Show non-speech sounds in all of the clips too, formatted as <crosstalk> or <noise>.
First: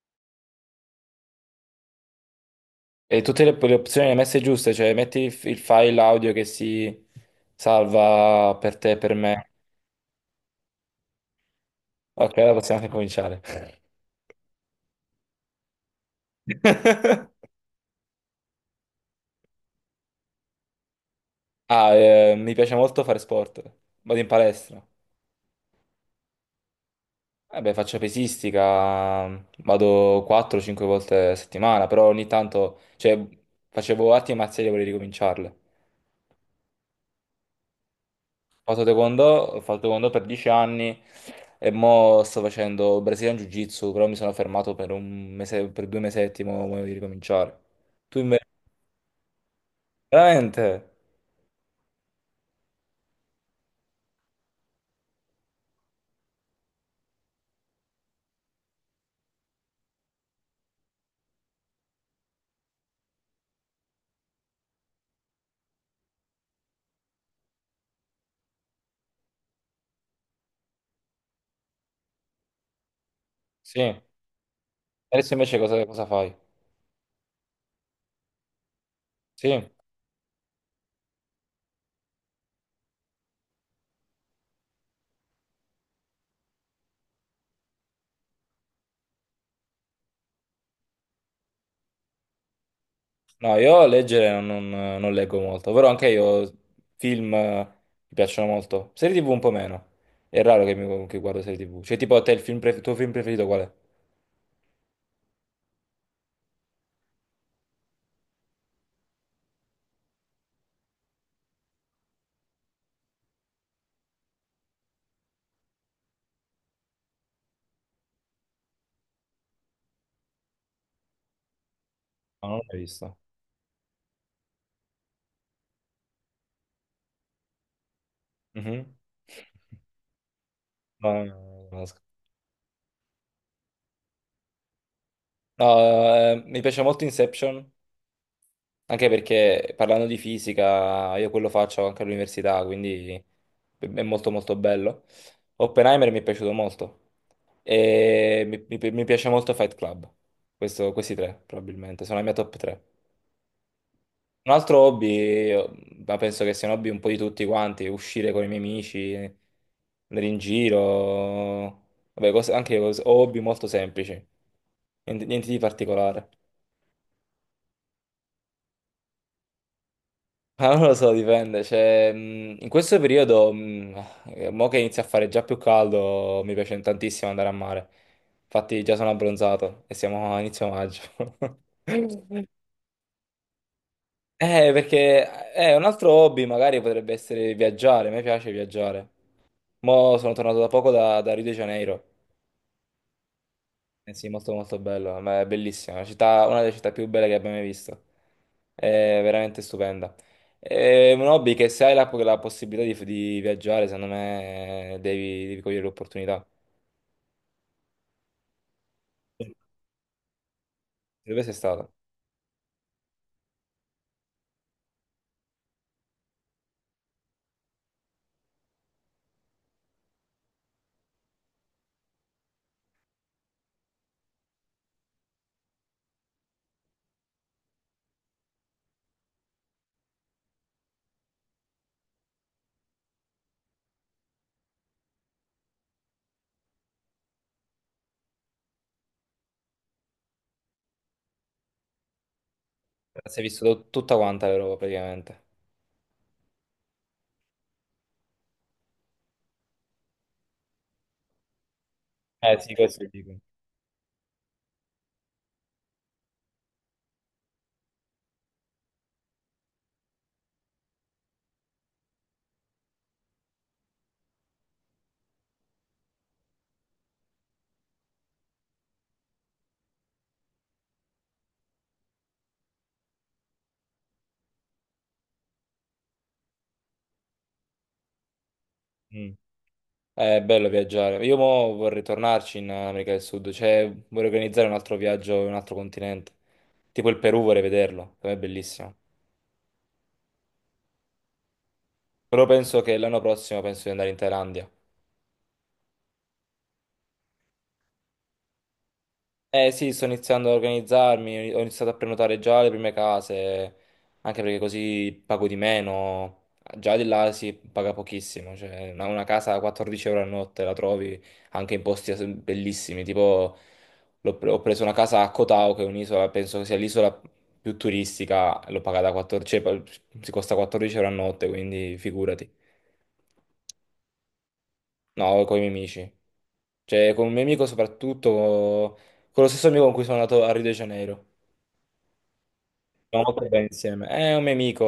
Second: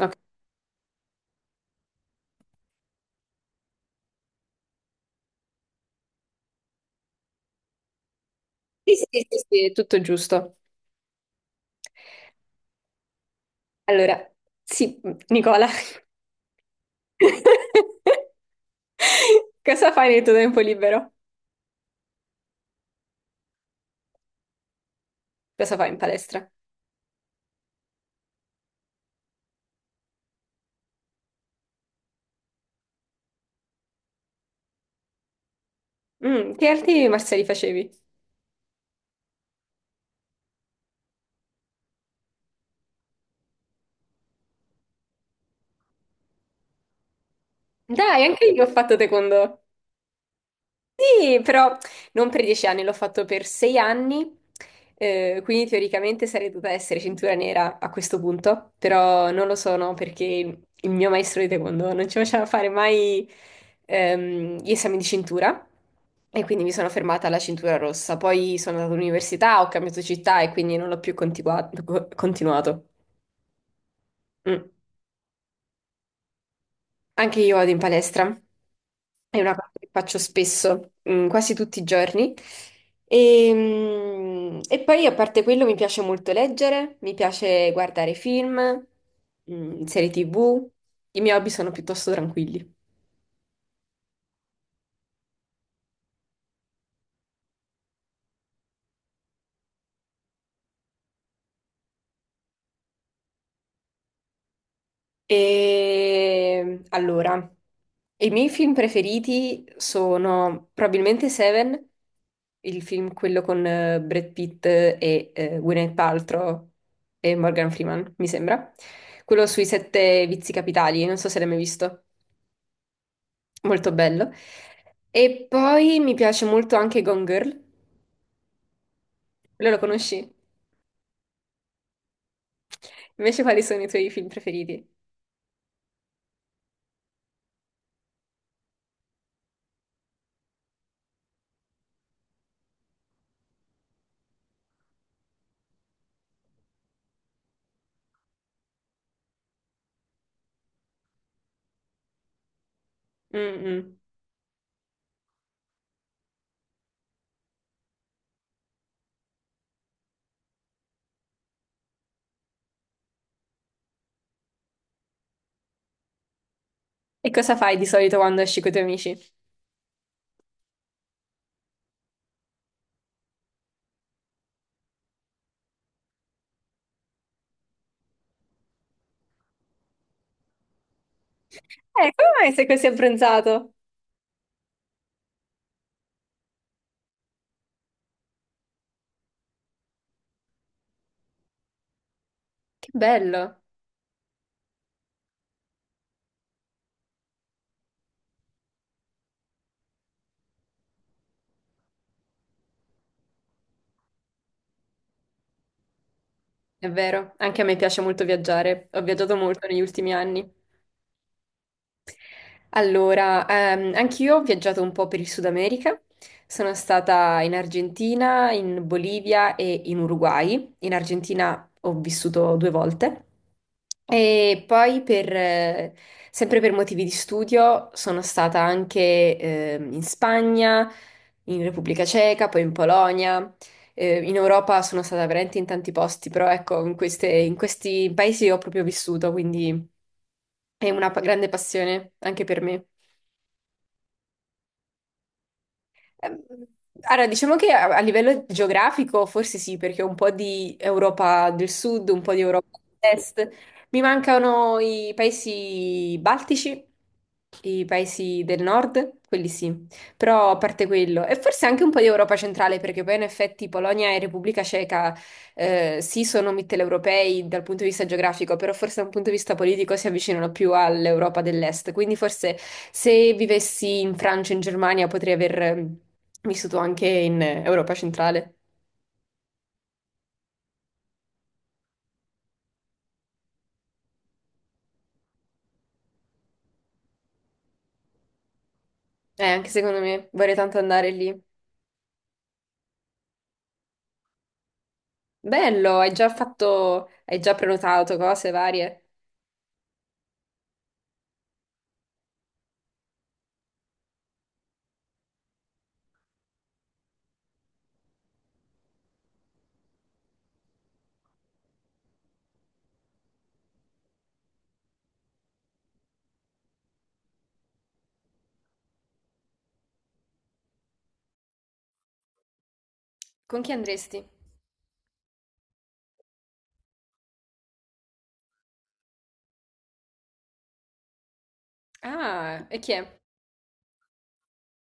Ok. E tutte le opzioni le hai messe giuste, cioè metti il file audio che si salva per Sì, te, sì, per sì, sì, me. sì, è tutto giusto. Ok, allora possiamo anche cominciare. Allora, sì, Nicola, <laughs> <laughs> cosa fai nel tuo tempo libero? Ah, mi piace molto fare sport. Vado in palestra. Cosa fai in palestra? Vabbè, faccio pesistica, vado 4-5 volte a settimana, però ogni tanto, cioè, facevo arti marziali e vorrei ricominciarle. Che arti marziali facevi? Ho fatto taekwondo per 10 anni e mo sto facendo Brazilian Jiu-Jitsu, però mi sono fermato per un mese, per due mesetti, mo voglio di ricominciare. Tu Dai, anche invece? io ho fatto taekwondo. Veramente? Sì, però non per 10 anni, l'ho fatto per 6 anni, quindi teoricamente sarei dovuta essere cintura nera a questo punto, però non lo sono perché il mio maestro di taekwondo non ci faceva fare mai gli esami di cintura, e quindi mi sono fermata alla cintura rossa. Poi sono andata all'università, ho cambiato città e quindi non l'ho più continuato. Sì. Mm. Adesso invece cosa fai? Anche io vado in palestra, è una cosa Sì. che faccio spesso, quasi tutti i giorni. E, e poi, a parte quello, mi piace molto leggere, mi piace guardare film, serie TV. I miei hobby sono piuttosto tranquilli. No, io leggere non leggo molto, però anche io film mi piacciono molto. Serie TV un po' meno. È raro che guardo serie TV. Cioè, tipo a te il tuo film preferito qual è? E allora, i miei film preferiti sono probabilmente Seven, il film quello con Brad Pitt e Gwyneth Paltrow e Morgan Freeman, mi sembra. Quello sui sette vizi capitali, non so se l'hai mai visto, No, non l'ho mai visto. molto bello. E poi mi piace molto anche Gone Girl, Mhm. quello lo conosci? No, no, no, no, no. Invece quali sono i tuoi film preferiti? No, mi piace molto Inception. Anche perché parlando di fisica, io quello faccio anche all'università, quindi è molto molto bello. Oppenheimer mi è piaciuto molto e mi piace molto Fight Club. Questi tre probabilmente sono la mia top 3. Mm, mm. Un altro hobby, ma penso che sia un hobby un po' di tutti quanti, uscire con i miei amici, andare in giro, vabbè, hobby molto semplici, niente niente di particolare. E cosa fai di solito quando esci con i tuoi amici? Ah, non lo so, dipende. Cioè, in questo periodo, mo che inizia a fare già più caldo, mi piace tantissimo andare a mare. Infatti, già sono abbronzato e siamo a inizio maggio. <laughs> Come mai sei così abbronzato? Perché un altro hobby magari potrebbe essere viaggiare. A me piace viaggiare. Mo sono tornato da poco da Rio de Janeiro. Che bello. Eh sì, molto molto bello, ma è bellissima, una delle città più belle che abbia mai visto, è veramente stupenda. È un hobby che se hai la possibilità di viaggiare, secondo me devi cogliere l'opportunità. È vero, anche a me piace molto viaggiare, ho viaggiato molto negli ultimi anni. Dove sei stato? Allora, anch'io ho viaggiato un po' per il Sud America. Sono stata in Argentina, in Bolivia e in Uruguay. In Argentina ho vissuto due volte. E poi, per, sempre per motivi di studio, sono stata anche in Spagna, in Repubblica Ceca, poi in Polonia. In Europa sono stata veramente in tanti posti, però ecco, in in questi paesi ho proprio vissuto, quindi è una grande passione anche per me. Sei visto tutta quanta l'Europa praticamente. Ehm, Allora, diciamo che a livello geografico forse sì, perché ho un po' di Europa del Sud, un po' di Eh sì, Europa questo dico. dell'Est. Mi mancano i paesi baltici, i paesi del Nord, quelli sì, però a parte quello. E forse anche un po' di Europa centrale, perché poi in effetti Polonia e Repubblica Ceca sì, sono mitteleuropei dal punto di vista geografico, però forse da un punto di vista politico si avvicinano più all'Europa dell'Est. Quindi forse se vivessi in Francia, in Germania, potrei aver vissuto anche in Europa centrale. Mm. È bello viaggiare. Io mo vorrei tornarci in America del Sud, cioè vorrei organizzare un altro viaggio in un altro continente, tipo il Perù vorrei vederlo, per me è bellissimo. Anche secondo me vorrei tanto andare lì. Però penso che l'anno prossimo penso di andare in Thailandia. Bello, hai già fatto, hai già prenotato cose varie. Eh sì, sto iniziando a organizzarmi, ho iniziato a prenotare già le prime case, anche perché così pago di meno. Già di là si paga pochissimo, cioè una casa a 14 euro a notte la trovi anche in posti bellissimi, tipo ho preso una casa a Koh Tao, che è un'isola, penso che sia l'isola più turistica, l'ho pagata 14, cioè, si costa 14 euro a notte, quindi figurati. Con chi andresti? No, con i miei amici, cioè con un mio amico soprattutto, con lo stesso amico con cui sono andato a Rio de Janeiro. Ah, e chi è? Ho Stiamo molto bene insieme. È un mio amico,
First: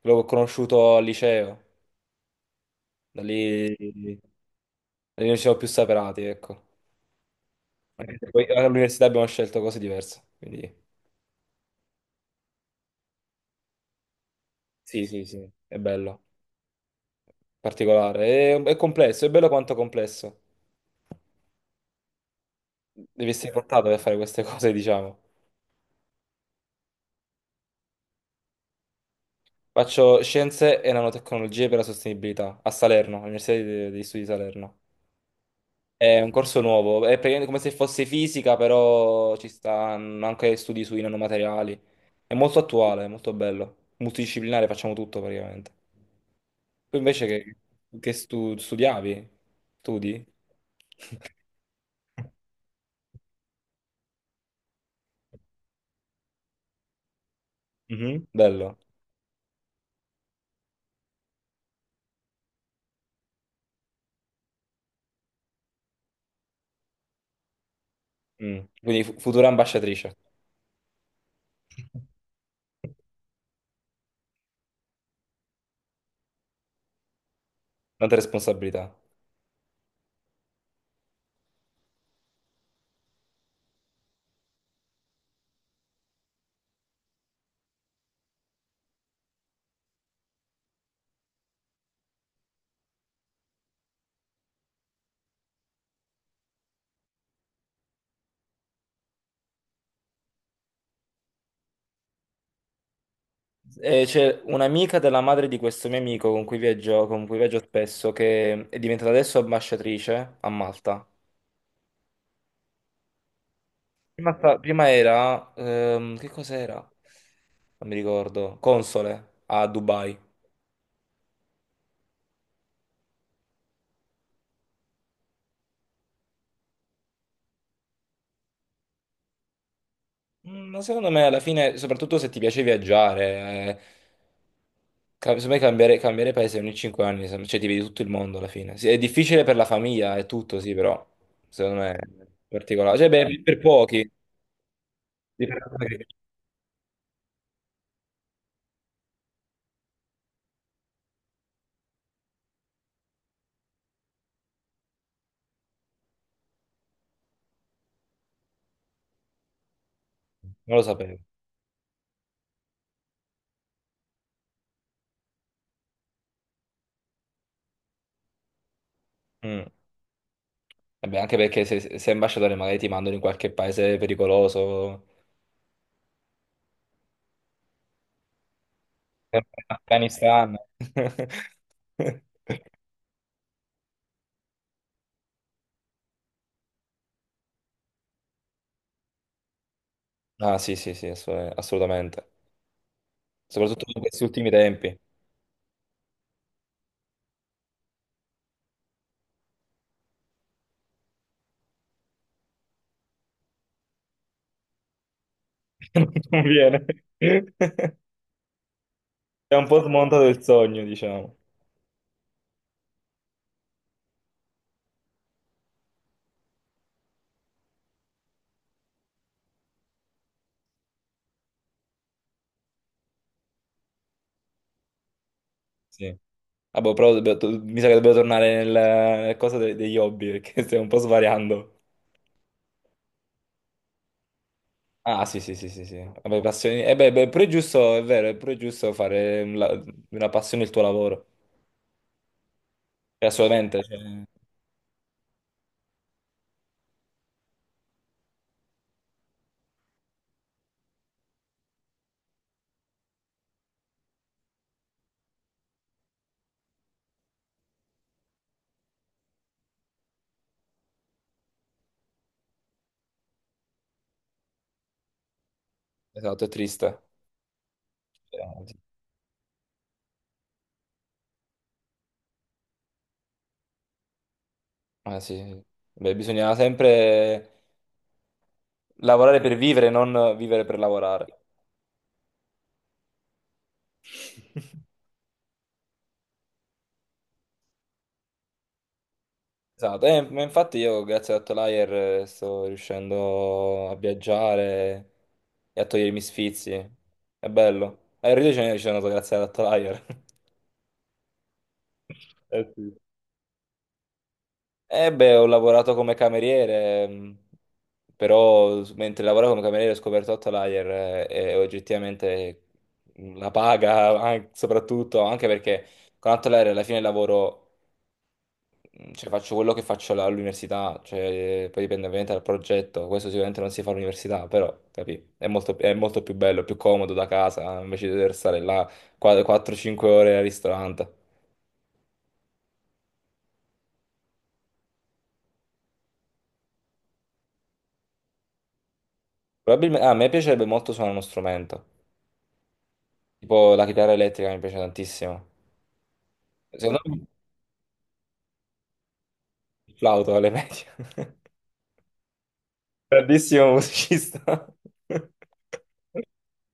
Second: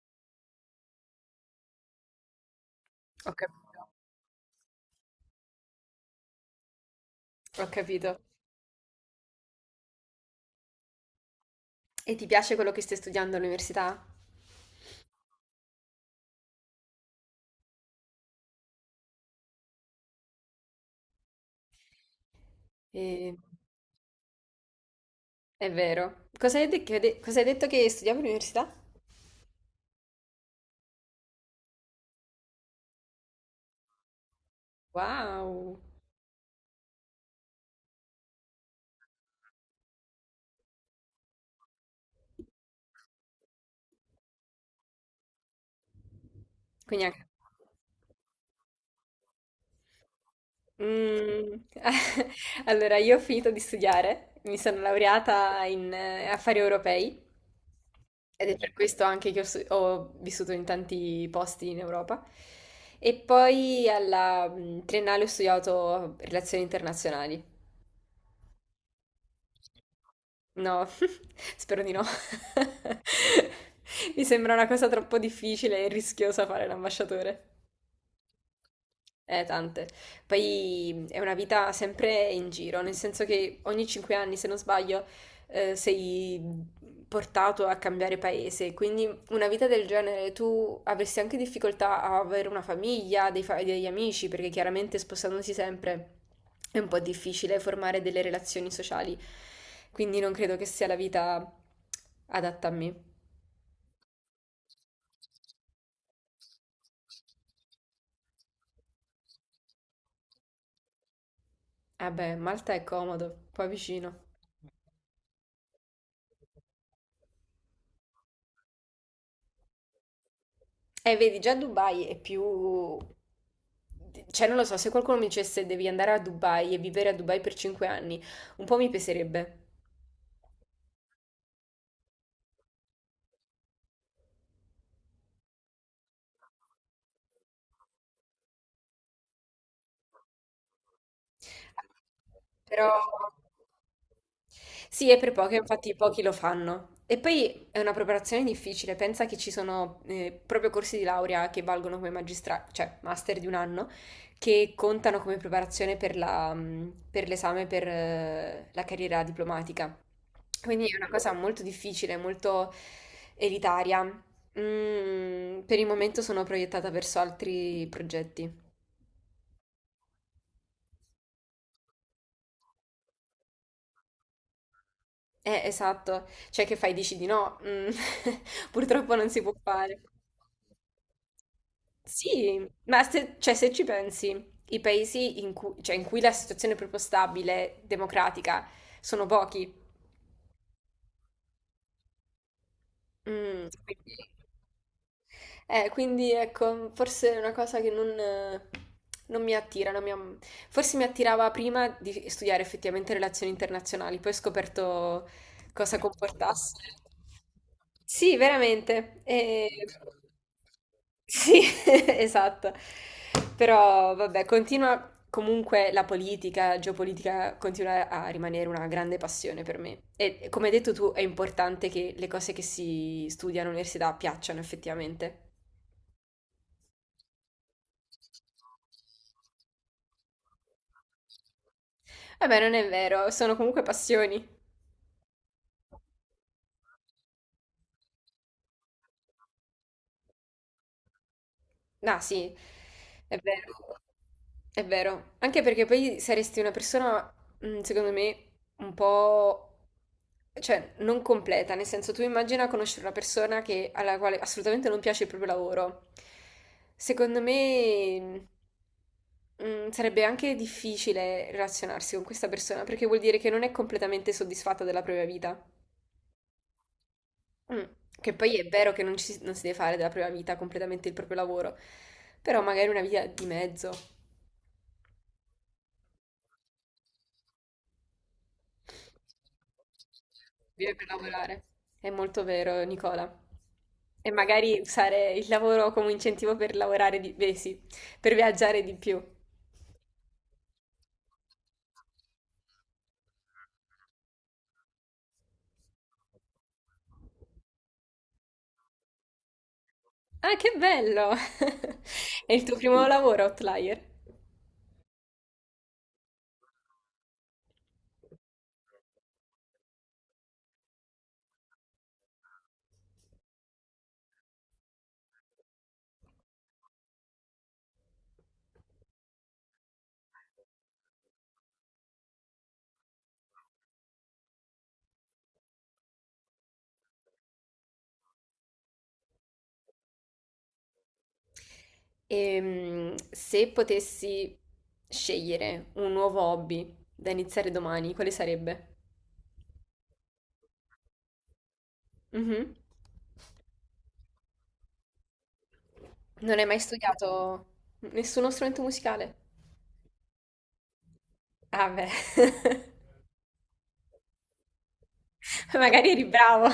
l'ho conosciuto al liceo, da lì, capito, da lì non ci siamo più separati, ecco. ho <laughs> Anche capito. se poi all'università abbiamo scelto cose diverse, quindi E ti piace quello che stai studiando all'università? sì, sì, sì, è bello, particolare. È complesso, è bello quanto complesso. Devi E... essere portato per fare queste cose, diciamo. È vero. Cosa hai cosa hai detto che studiavo all'università? Faccio scienze e nanotecnologie per la sostenibilità a Salerno, all'Università degli Studi di Salerno. Wow. È un corso nuovo, è praticamente come se fosse fisica, però ci stanno anche studi sui nanomateriali. È molto attuale, è molto bello. Multidisciplinare, facciamo tutto praticamente. Tu Quindi anche... invece che studiavi? Studi? <laughs> Mm. <laughs> Allora, io ho finito di studiare, mi sono laureata in affari europei, Mhm. ed è per Bello. questo anche che ho, ho vissuto in tanti posti in Europa. E poi alla triennale ho studiato relazioni internazionali. Mm. Quindi futura ambasciatrice, No, <laughs> spero di no. <laughs> Mi sembra una cosa troppo difficile e rischiosa fare l'ambasciatore. tante responsabilità. Tante. Poi è una vita sempre in giro, nel senso che ogni 5 anni, se non sbaglio, sei portato a cambiare paese. Quindi una vita del genere tu avresti anche difficoltà a avere una famiglia, dei degli amici, perché chiaramente spostandosi sempre è un po' difficile formare delle relazioni sociali. Quindi non credo che sia la vita adatta a me. E c'è un'amica della madre di questo mio amico con cui viaggio spesso, che è diventata adesso ambasciatrice a Malta. Vabbè, Malta è comodo, poi vicino. Prima era, che cos'era? Non mi ricordo, console a Dubai. Vedi, già Dubai è più... Cioè, non lo so, se qualcuno mi dicesse devi andare a Dubai e vivere a Dubai per 5 anni, un po' mi peserebbe. Ma secondo me alla fine, soprattutto se ti piace viaggiare, eh, secondo me cambiare paese ogni 5 anni, cioè ti vedi tutto il mondo alla fine. Sì, è difficile per la famiglia e tutto, sì, però secondo me è Però, particolare. Cioè, beh, per pochi, sì, è per poche, infatti pochi lo fanno. E poi è una preparazione difficile, pensa che ci sono proprio corsi di laurea che valgono come magistra, cioè master di un anno, che contano come preparazione per la, per l'esame per la carriera diplomatica. non lo Quindi è una sapevo. cosa molto difficile, molto elitaria. Per il momento sono proiettata verso altri progetti. Mm. Vabbè, anche perché se sei ambasciatore magari ti mandano in qualche paese pericoloso, Esatto. Cioè, che fai? Dici di no? Mm. <laughs> Purtroppo non si sempre può in fare. Afghanistan. Sì, <laughs> ma se, cioè, se ci pensi, i paesi in cui, cioè, in cui la situazione è proprio stabile, democratica, sono pochi. Ah, sì, sì, sì, assolutamente. Soprattutto in questi Quindi- ultimi tempi. Quindi ecco, forse è una cosa che non, non mi attira, non mi forse mi attirava prima di studiare effettivamente relazioni internazionali, poi ho scoperto <laughs> cosa Non comportasse. conviene. <laughs> Sì, veramente. È un E... po' smontato il sogno, diciamo. Sì, <laughs> esatto. Però vabbè, continua comunque la politica, la geopolitica continua a rimanere una grande passione per me. E come hai detto tu, è importante che le cose che si studiano all'università piacciono effettivamente. Sì. Vabbè, però mi sa che dobbiamo tornare nella cosa degli hobby, perché <laughs> stiamo un po' svariando. Vabbè, non è vero, sono comunque passioni. Ah, sì, sì, sì, sì, sì. Vabbè, passioni. Eh beh, beh, pure è giusto, è vero, è pure giusto fare una passione il tuo lavoro. Ah, sì, è Assolutamente, cioè, vero, è vero. Anche perché poi saresti una persona, secondo me, un po'... cioè, non completa, nel senso tu immagina conoscere una persona che- alla quale assolutamente non piace il proprio lavoro. Secondo me, sarebbe anche difficile relazionarsi con questa persona perché vuol dire che non è completamente soddisfatta della propria vita. esatto, è triste. Mm. Che poi è Eh, vero che non, ci, si non si deve fare della propria vita completamente il proprio lavoro, però magari una vita di mezzo, Ah, sì. Sì. Beh, bisogna sempre lavorare per vivere, non vivere per vive per lavorare. lavorare. È molto vero, Nicola. E magari usare il lavoro come incentivo per lavorare di, beh, sì, per viaggiare di più. Esatto, ma infatti io grazie ad Outlier sto riuscendo a viaggiare e a togliermi sfizi. È bello. E Rio de Janeiro ci sono andato grazie ad Outlier. <laughs> Ah, che bello! <laughs> È il Eh tuo sì. primo lavoro, Outlier. Eh beh, ho lavorato come cameriere, però mentre lavoravo come cameriere ho scoperto Outlier, e oggettivamente, la paga, soprattutto anche perché con Outlier alla fine il lavoro, cioè, faccio quello che faccio all'università, cioè, poi dipende ovviamente dal progetto, questo sicuramente non si fa all'università, però, capì? È molto più bello, più comodo da casa, invece di dover stare là 4-5 ore al ristorante. E se potessi scegliere un nuovo hobby da iniziare domani, quale sarebbe? Probabilmente, a me piacerebbe molto suonare uno strumento, Mhm. tipo la chitarra elettrica mi piace tantissimo. Non hai mai Secondo me studiato nessuno strumento musicale? il flauto alle medie, <laughs> Ah beh, grandissimo musicista. <laughs> magari eri bravo.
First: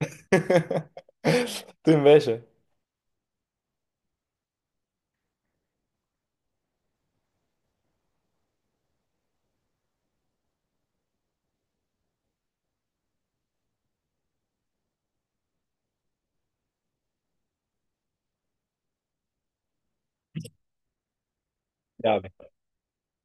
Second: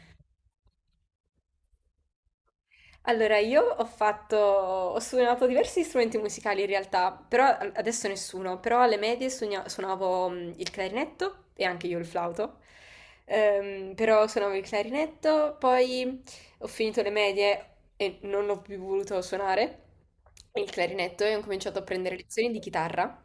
<laughs> Tu invece? Allora, io ho fatto, ho suonato diversi strumenti musicali in realtà, però adesso nessuno, però alle medie suonavo il clarinetto e anche io il flauto. Però suonavo il clarinetto, poi ho finito le medie e non ho più voluto suonare il clarinetto e ho cominciato a prendere Chiave. lezioni di chitarra.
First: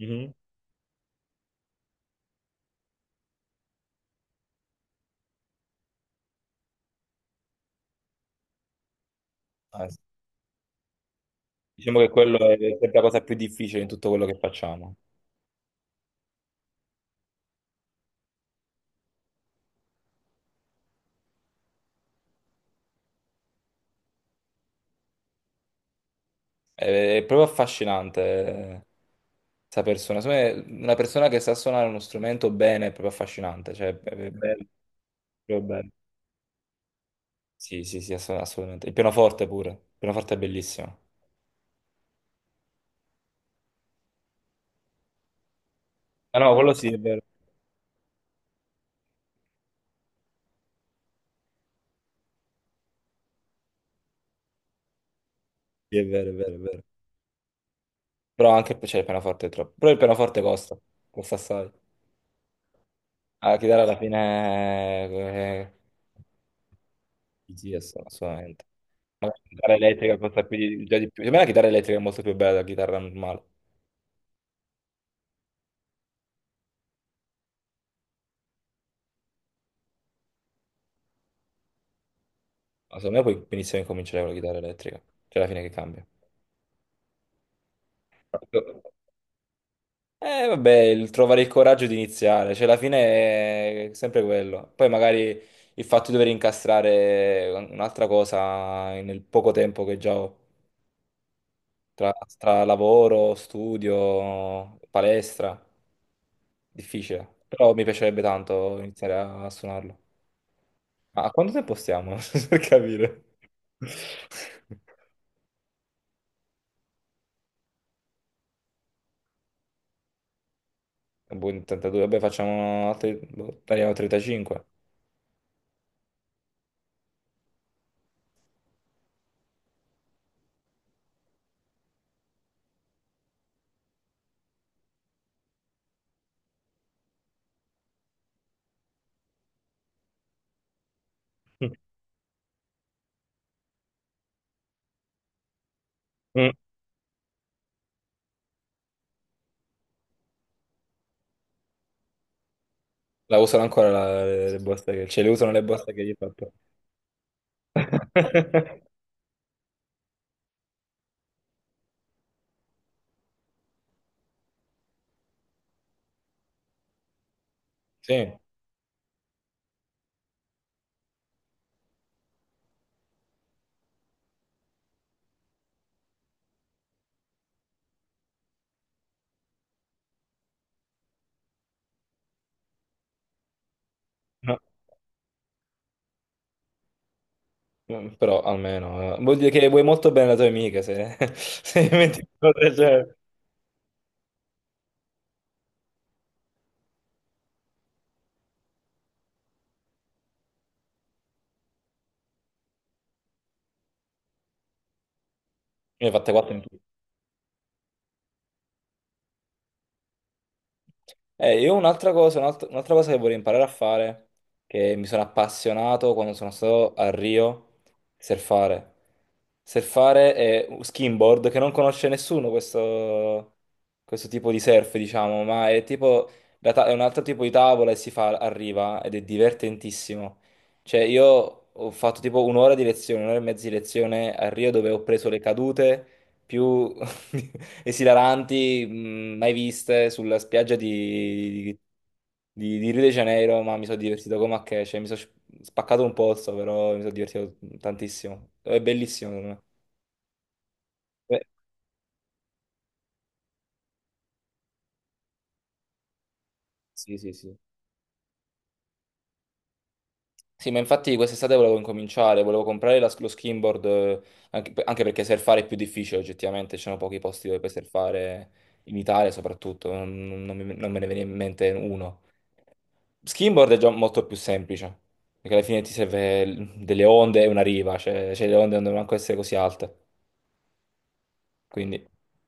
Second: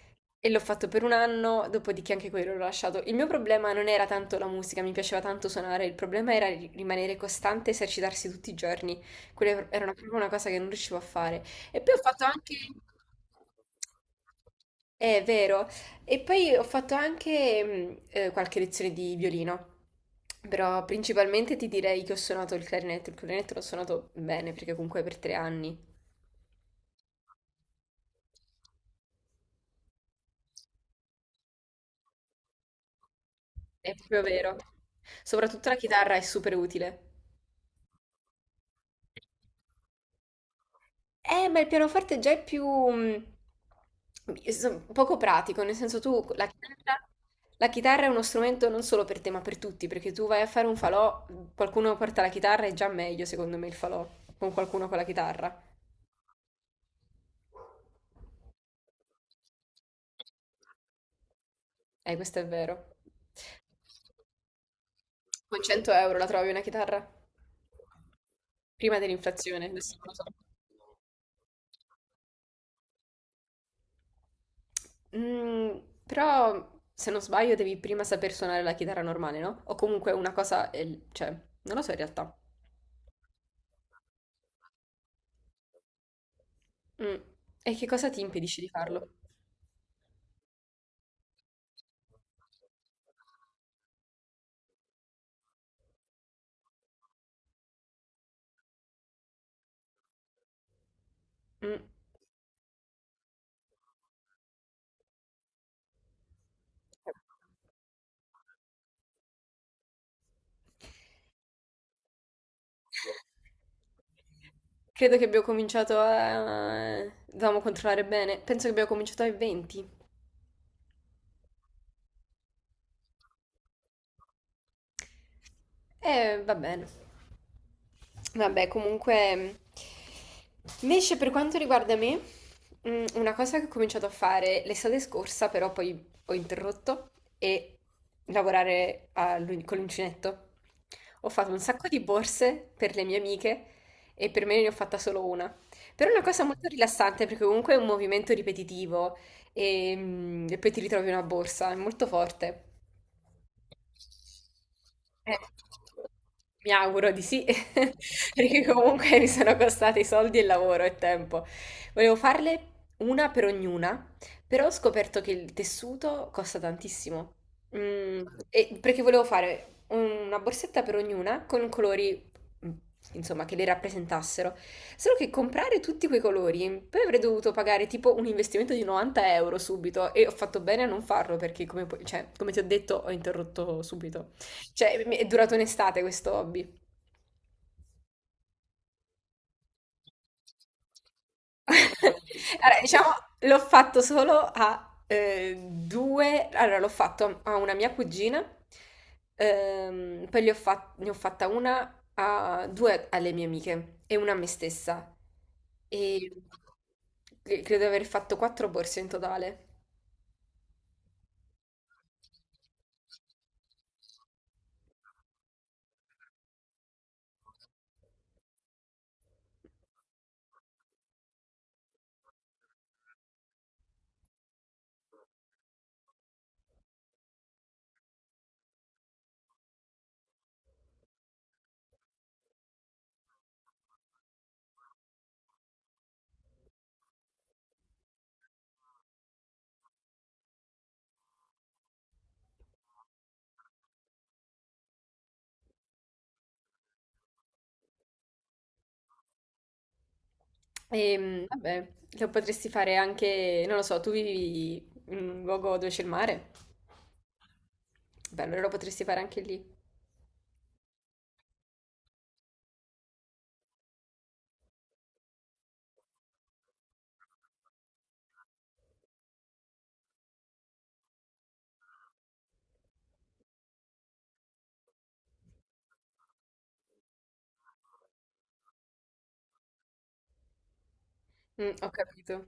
Mhm. E l'ho fatto per un anno, dopodiché anche quello l'ho lasciato. Il mio problema non era tanto la musica, mi piaceva tanto suonare, il problema era rimanere costante, esercitarsi tutti i giorni. Quella era Ah, sì. proprio una cosa che non riuscivo a fare. E poi ho Diciamo che fatto quello anche... è sempre la cosa più difficile in tutto quello che facciamo. È vero. E poi ho fatto anche qualche lezione di violino, però principalmente ti direi che ho suonato il clarinetto. Il clarinetto l'ho suonato bene perché comunque è per 3 anni. È proprio affascinante questa persona. Secondo me, una persona che sa suonare uno strumento bene è proprio affascinante. Cioè, È è, proprio è vero. bello, proprio Soprattutto la bello. chitarra è super utile. Sì, sì, sì, assolutamente. Il pianoforte pure. Il pianoforte è bellissimo. Ma il pianoforte già è più poco pratico, nel senso tu Ah no, quello sì, è vero. la chitarra è uno strumento non solo per te, ma per tutti, perché tu vai a fare un falò, qualcuno porta la chitarra, è già meglio secondo me il falò con qualcuno con la chitarra. Sì, è vero, è vero, è vero. Però anche cioè, il pianoforte è troppo. Però il pianoforte costa assai. Questo è vero. La chitarra alla fine. Con 100 euro la trovi una chitarra? Sì, sì, assolutamente. Prima Ma la dell'inflazione, chitarra adesso non lo elettrica so. costa più di, già di più. Secondo me la chitarra elettrica è molto più bella della chitarra normale. Mm, però, se non sbaglio, devi prima saper suonare la chitarra normale, no? O comunque una cosa, cioè, non lo so in realtà. Ma secondo me puoi benissimo incominciare con la chitarra elettrica. C'è alla fine che cambia. Mm. E che cosa ti impedisce di farlo? Vabbè, il trovare il coraggio di iniziare, cioè alla fine è sempre quello. Poi magari il fatto di dover incastrare un'altra cosa nel poco tempo che già ho, Mm. tra, tra lavoro, studio, palestra, difficile. Però mi piacerebbe tanto iniziare a suonarlo. Ma a quanto tempo stiamo? <laughs> Per capire. Credo che abbiamo cominciato a... dovevamo controllare bene. Penso che abbiamo cominciato ai 20. Boh, in 32, vabbè, facciamo altri, boh, tagliamo 35. Va bene. Vabbè, comunque, invece per quanto riguarda me, una cosa che ho cominciato a fare l'estate scorsa, però poi ho interrotto, è lavorare con l'uncinetto. Ho fatto un sacco di borse per le mie amiche e per me ne ho fatta solo una. Però è una cosa Mm. molto rilassante perché comunque è un movimento ripetitivo e, e poi ti ritrovi una borsa, è molto forte. La usano ancora le buste che. Cioè, le usano le buste che gli ho fatto. Mi auguro di sì, <laughs> perché <laughs> comunque mi sono costati soldi e lavoro e tempo. Volevo farle una per ognuna, però ho scoperto che il tessuto costa tantissimo. Mm, Sì, e perché volevo fare una borsetta per ognuna con colori, mm, insomma, che le rappresentassero. Solo che comprare tutti quei colori, poi avrei dovuto pagare tipo un investimento di 90 euro subito, e ho fatto bene a non farlo perché, come, cioè, come ti ho detto, ho interrotto subito. no. Cioè, è durato un'estate questo hobby. Però almeno, vuol dire che vuoi molto bene la tua amica, se, <laughs> se gli metti un po' del Allora, diciamo, genere. l'ho fatto solo a due... Allora, l'ho fatto a una mia cugina, poi ne ho fatta una a due alle mie amiche e una a me stessa. Ne ho E fatte 4 in tutto. Credo di aver fatto quattro borse in totale. Io un'altra cosa che vorrei imparare a fare, che mi sono appassionato quando sono stato a Rio, surfare. Surfare è un skimboard che non conosce nessuno questo, tipo di surf, diciamo, ma è tipo è un altro tipo di tavola e si fa a riva ed è divertentissimo. Cioè, io ho fatto tipo un'ora di lezione, un'ora e mezza di lezione a Rio dove ho preso le cadute più <laughs> esilaranti, mai viste sulla spiaggia di Rio de Janeiro, ma mi sono divertito come a che, cioè mi sono spaccato un pozzo, però mi sono divertito tantissimo. È bellissimo, secondo me. Eh, E, vabbè, lo potresti fare anche... Non lo so, tu vivi in un luogo dove c'è il mare? Sì, sì, sì. Beh, allora lo potresti fare anche lì. Sì, ma infatti quest'estate volevo incominciare, volevo comprare lo skimboard, anche, anche perché surfare è più difficile oggettivamente, ci sono pochi posti dove puoi surfare, in Italia soprattutto, non me ne viene in mente uno. Skimboard è già molto più semplice, perché alla fine ti serve delle onde e una riva, cioè le onde non devono manco essere così alte, Ho quindi capito.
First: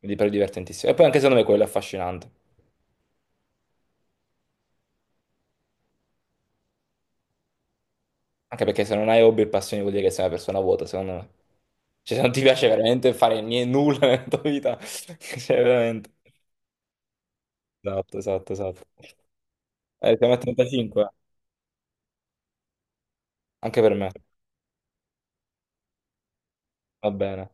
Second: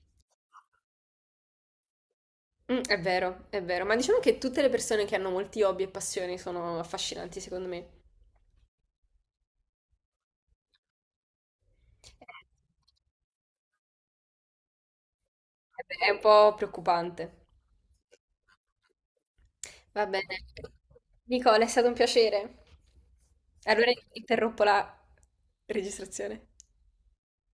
mi pare divertentissimo. E poi anche secondo me quello è affascinante. È vero, ma diciamo che tutte le persone che hanno molti hobby e passioni sono affascinanti, secondo me. Anche perché se non hai hobby e passioni vuol dire che sei una persona vuota, secondo me. Cioè, se non ti piace veramente fare niente, nulla nella tua vita, <laughs> cioè, È veramente. un po' preoccupante. Esatto, esatto, esatto. Va Siamo a bene. 35, Nicola, è stato un piacere. anche Allora per me. interrompo la registrazione. Va bene.